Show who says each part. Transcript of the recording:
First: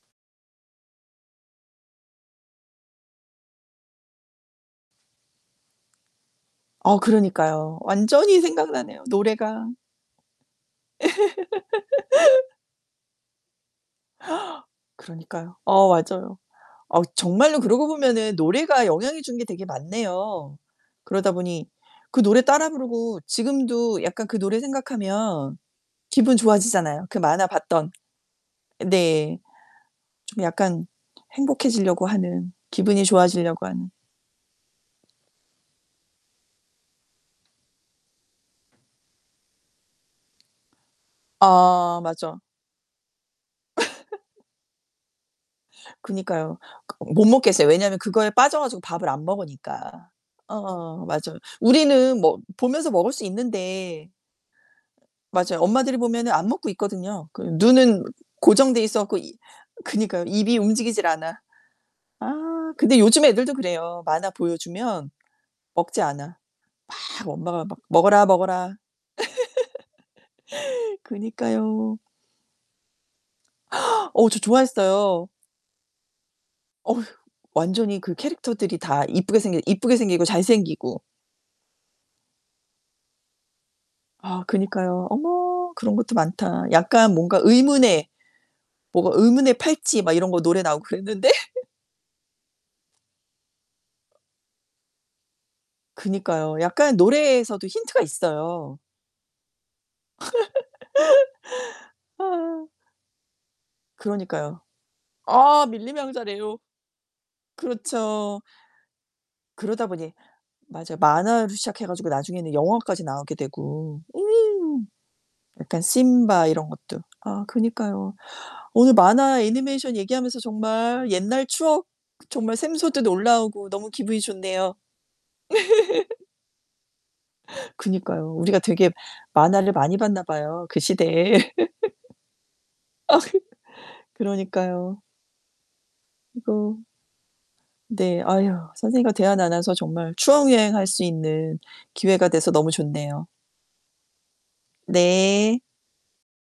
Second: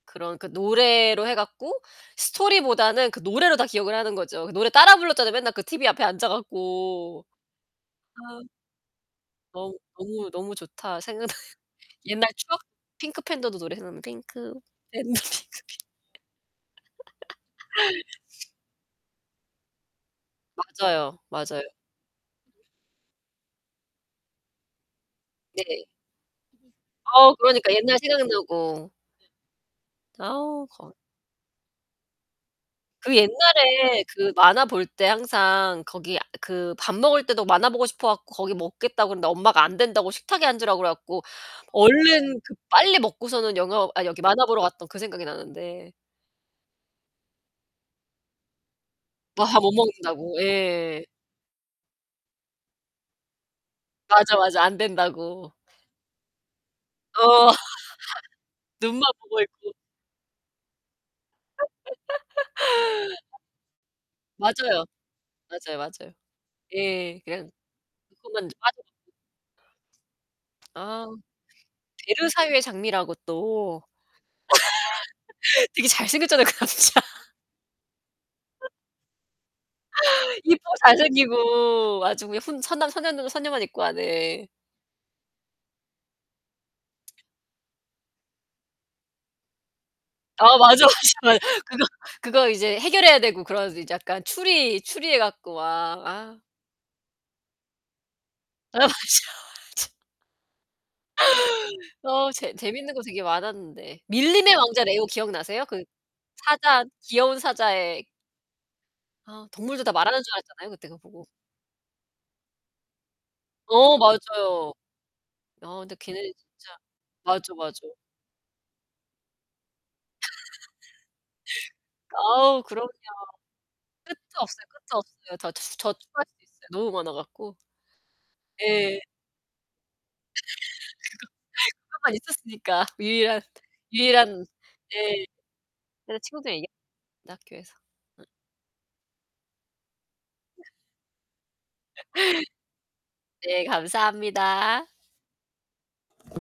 Speaker 1: 그런 그 노래로 해 갖고 스토리보다는 그 노래로 다 기억을 하는 거죠. 그 노래 따라 불렀잖아, 맨날 그 티비 앞에 앉아
Speaker 2: 아
Speaker 1: 갖고.
Speaker 2: 그러니까요. 완전히
Speaker 1: 아.
Speaker 2: 생각나네요 노래가.
Speaker 1: 너- 너무 너무 좋다 생각나. 옛날 추억. 핑크 팬더도 노래 생각나. 핑크 팬더 핑크 핑
Speaker 2: 그러니까요. 어 맞아요. 어 정말로 그러고 보면은 노래가 영향이 주는 게 되게 많네요.
Speaker 1: 맞아요,
Speaker 2: 그러다
Speaker 1: 맞아요.
Speaker 2: 보니 그 노래 따라 부르고 지금도 약간 그 노래 생각하면
Speaker 1: 네.
Speaker 2: 기분 좋아지잖아요. 그
Speaker 1: 어
Speaker 2: 만화
Speaker 1: 그러니까.
Speaker 2: 봤던
Speaker 1: 옛날 생각나고.
Speaker 2: 네. 좀
Speaker 1: 아우
Speaker 2: 약간
Speaker 1: 거
Speaker 2: 행복해지려고 하는. 기분이
Speaker 1: 그
Speaker 2: 좋아지려고 하는.
Speaker 1: 옛날에 그 만화 볼 때 항상 거기 그 밥 먹을 때도 만화 보고 싶어 갖고 거기 먹겠다 그랬는데 엄마가 안 된다고 식탁에 앉으라 그래 갖고
Speaker 2: 아
Speaker 1: 얼른
Speaker 2: 맞아.
Speaker 1: 그 빨리 먹고서는 영화 아니 여기 만화 보러 갔던 그 생각이 나는데.
Speaker 2: 그니까요. 그 못 먹게 했어요. 왜냐면 그거에 빠져 가지고 밥을 안
Speaker 1: 아하 못
Speaker 2: 먹으니까.
Speaker 1: 먹는다고.
Speaker 2: 응
Speaker 1: 예.
Speaker 2: 맞아요. 우리는 뭐 보면서 먹을 수 있는데
Speaker 1: 맞아, 맞아. 안 된다고.
Speaker 2: 맞아요. 엄마들이 보면은 안 먹고 있거든요. 그
Speaker 1: 어.
Speaker 2: 눈은 고정돼 있어
Speaker 1: 눈만
Speaker 2: 갖고 이
Speaker 1: 보고 있고.
Speaker 2: 그니까요. 입이 움직이질 않아. 아 근데 요즘 애들도 그래요. 만화
Speaker 1: 맞아요.
Speaker 2: 보여주면
Speaker 1: 맞아요,
Speaker 2: 먹지
Speaker 1: 맞아요.
Speaker 2: 않아.
Speaker 1: 예.
Speaker 2: 막
Speaker 1: 그냥.
Speaker 2: 엄마가 막 "먹어라,
Speaker 1: 순간적으로
Speaker 2: 먹어라."
Speaker 1: 빠져들죠. 아우.
Speaker 2: 그니까요.
Speaker 1: 베르사유의 장미라고 또.
Speaker 2: 어 저 좋아했어요.
Speaker 1: 되게 잘생겼잖아요, 그
Speaker 2: 어휴
Speaker 1: 남자.
Speaker 2: 완전히 그 캐릭터들이 다 이쁘게 생긴 이쁘게 생기고
Speaker 1: 이쁘고
Speaker 2: 잘생기고.
Speaker 1: 잘생기고. 아주 그냥 훈 선남선녀녀 선녀만 있고 아
Speaker 2: 아
Speaker 1: 네.
Speaker 2: 그니까요. 어머. 그런 것도 많다. 약간 뭔가 의문의 뭐가 의문의 팔찌 막 이런 거
Speaker 1: 아
Speaker 2: 노래 나오고
Speaker 1: 맞아, 맞아,
Speaker 2: 그랬는데.
Speaker 1: 맞아. 그거 그거 이제 해결해야 되고 그런 이제 약간 추리 추리해 갖고 막 아.
Speaker 2: 그니까요. 약간 노래에서도 힌트가
Speaker 1: 아
Speaker 2: 있어요.
Speaker 1: 맞아, 맞아. 어. 재
Speaker 2: 아.
Speaker 1: 재밌는 거 되게 많았는데. 밀림의
Speaker 2: 그러니까요.
Speaker 1: 왕자 레오 기억나세요?
Speaker 2: 아
Speaker 1: 그
Speaker 2: 밀림의 왕자 레오.
Speaker 1: 사자 귀여운 사자의
Speaker 2: 그렇죠.
Speaker 1: 아 동물도
Speaker 2: 그러다
Speaker 1: 다
Speaker 2: 보니
Speaker 1: 말하는 줄 알았잖아요, 그때
Speaker 2: 맞아요.
Speaker 1: 그거 보고.
Speaker 2: 만화로 시작해 가지고 나중에는 영화까지 나오게
Speaker 1: 어
Speaker 2: 되고.
Speaker 1: 맞아요.
Speaker 2: 음.
Speaker 1: 아
Speaker 2: 약간
Speaker 1: 근데 걔네는
Speaker 2: 심바 이런
Speaker 1: 진짜
Speaker 2: 것도. 아
Speaker 1: 맞아, 맞아.
Speaker 2: 그니까요. 오늘 만화 애니메이션 얘기하면서 정말 옛날 추억 정말
Speaker 1: 어우 그럼요.
Speaker 2: 샘솟듯 올라오고 너무 기분이
Speaker 1: 끝도 없어요
Speaker 2: 좋네요.
Speaker 1: 끝도 없어요. 저 저 추가할 수 있어요, 너무 많아 갖고.
Speaker 2: 그니까요 우리가 되게
Speaker 1: 예.
Speaker 2: 만화를 많이 봤나
Speaker 1: 그거
Speaker 2: 봐요 그 시대에.
Speaker 1: 그것만 있었으니까. 유일한
Speaker 2: 아 그니까
Speaker 1: 유일한
Speaker 2: 그러니까요.
Speaker 1: 네. 맨날 친구들이랑
Speaker 2: 이거
Speaker 1: 얘기했는데 학교에서.
Speaker 2: 네.
Speaker 1: 어.
Speaker 2: 아유, 선생님과 대화 나눠서 정말 추억여행 할 수 있는 기회가 돼서 너무 좋네요.
Speaker 1: 네 감사합니다.
Speaker 2: 네.